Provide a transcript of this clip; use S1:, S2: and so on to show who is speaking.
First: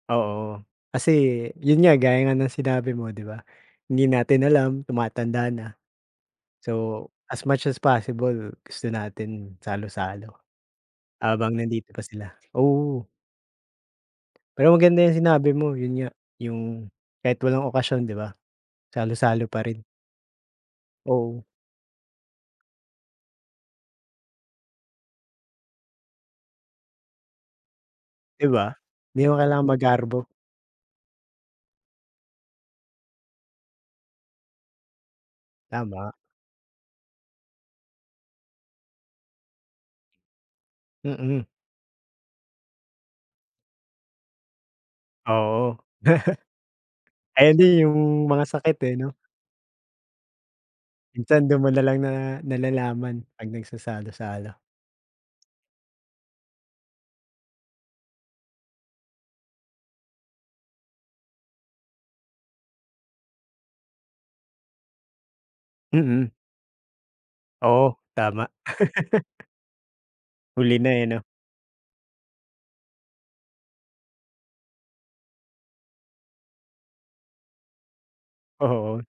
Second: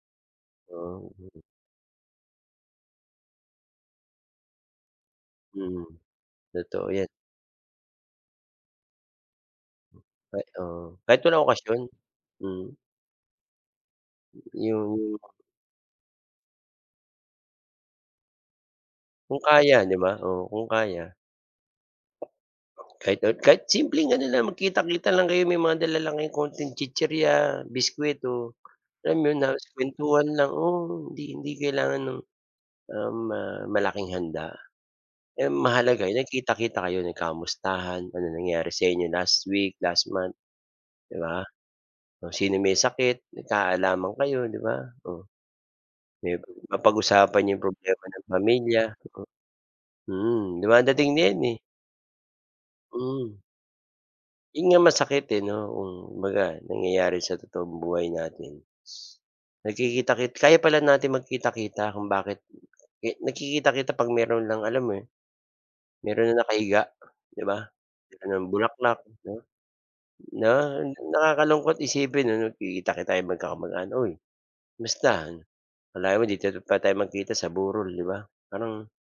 S1: Oo,
S2: Ah,
S1: kasi
S2: hmm.
S1: yon nga, gaya nga ng sinabi mo, 'di ba, hindi natin alam tumatanda na
S2: Mhm, totoo
S1: so,
S2: yan.
S1: as much as possible gusto natin salu-salo
S2: Ah, oo. Kahit walang
S1: habang
S2: okasyon,
S1: nandito pa sila,
S2: mhm.
S1: oo. Pero maganda
S2: Yung.
S1: yung sinabi mo, 'yon nga yung kahit walang okasyon, 'di ba,
S2: Kung
S1: salo-salo pa
S2: kaya,
S1: rin.
S2: 'di ba? Oo, kung kaya.
S1: Oo.
S2: Kahit na kahit simpleng ano lang magkita-kita lang kayo, may mga dala lang kayo konting chichirya, biskwit
S1: 'Di
S2: o
S1: ba?
S2: yan
S1: Hindi
S2: mga
S1: mo
S2: na
S1: kailangan magarbo.
S2: kuwentuhan lang oo, hindi, hindi kailangan ng, um, ah, malaking handa. Ang mahalaga
S1: Tama.
S2: nagkita-kita kayo, nagkamustahan, ano nangyari sa inyo last week, last month, 'di
S1: Mm.
S2: ba? Kung sino may sakit, magkaalaman kayo, 'di ba, oh.
S1: Oo.
S2: Yung mapag-usapan
S1: Ayan
S2: yung
S1: din
S2: problema
S1: yung
S2: ng
S1: mga sakit
S2: pamilya,
S1: eh, 'no?
S2: mm. Mhm, dumadating na 'yan,
S1: Minsan
S2: eh.
S1: do'n mo nalang na nalalaman
S2: Hmm.
S1: 'pag nagsasalo-salo.
S2: 'Yon nga masakit eh 'no, hmm. Kumbaga nangyayari sa totoong buhay natin is nagkikita-ki kaya pala natin magkita-kita, kung bakit eh nagkikita-kita 'pag mayro'n lang alam mo yon,
S1: Mm.
S2: mayro'n ng nakahiga, 'di ba?
S1: Oo,
S2: Dala
S1: tama.
S2: ng bulaklak, 'no? na
S1: Huli na, eh, 'no?
S2: Nakakalungkot isipin ano, nagkikita-kita tayo magkakamag-anak, "huy, kamusta? Akalain mo dito pa tayo magkikita sa burol, 'di ba?" Parang
S1: Oo.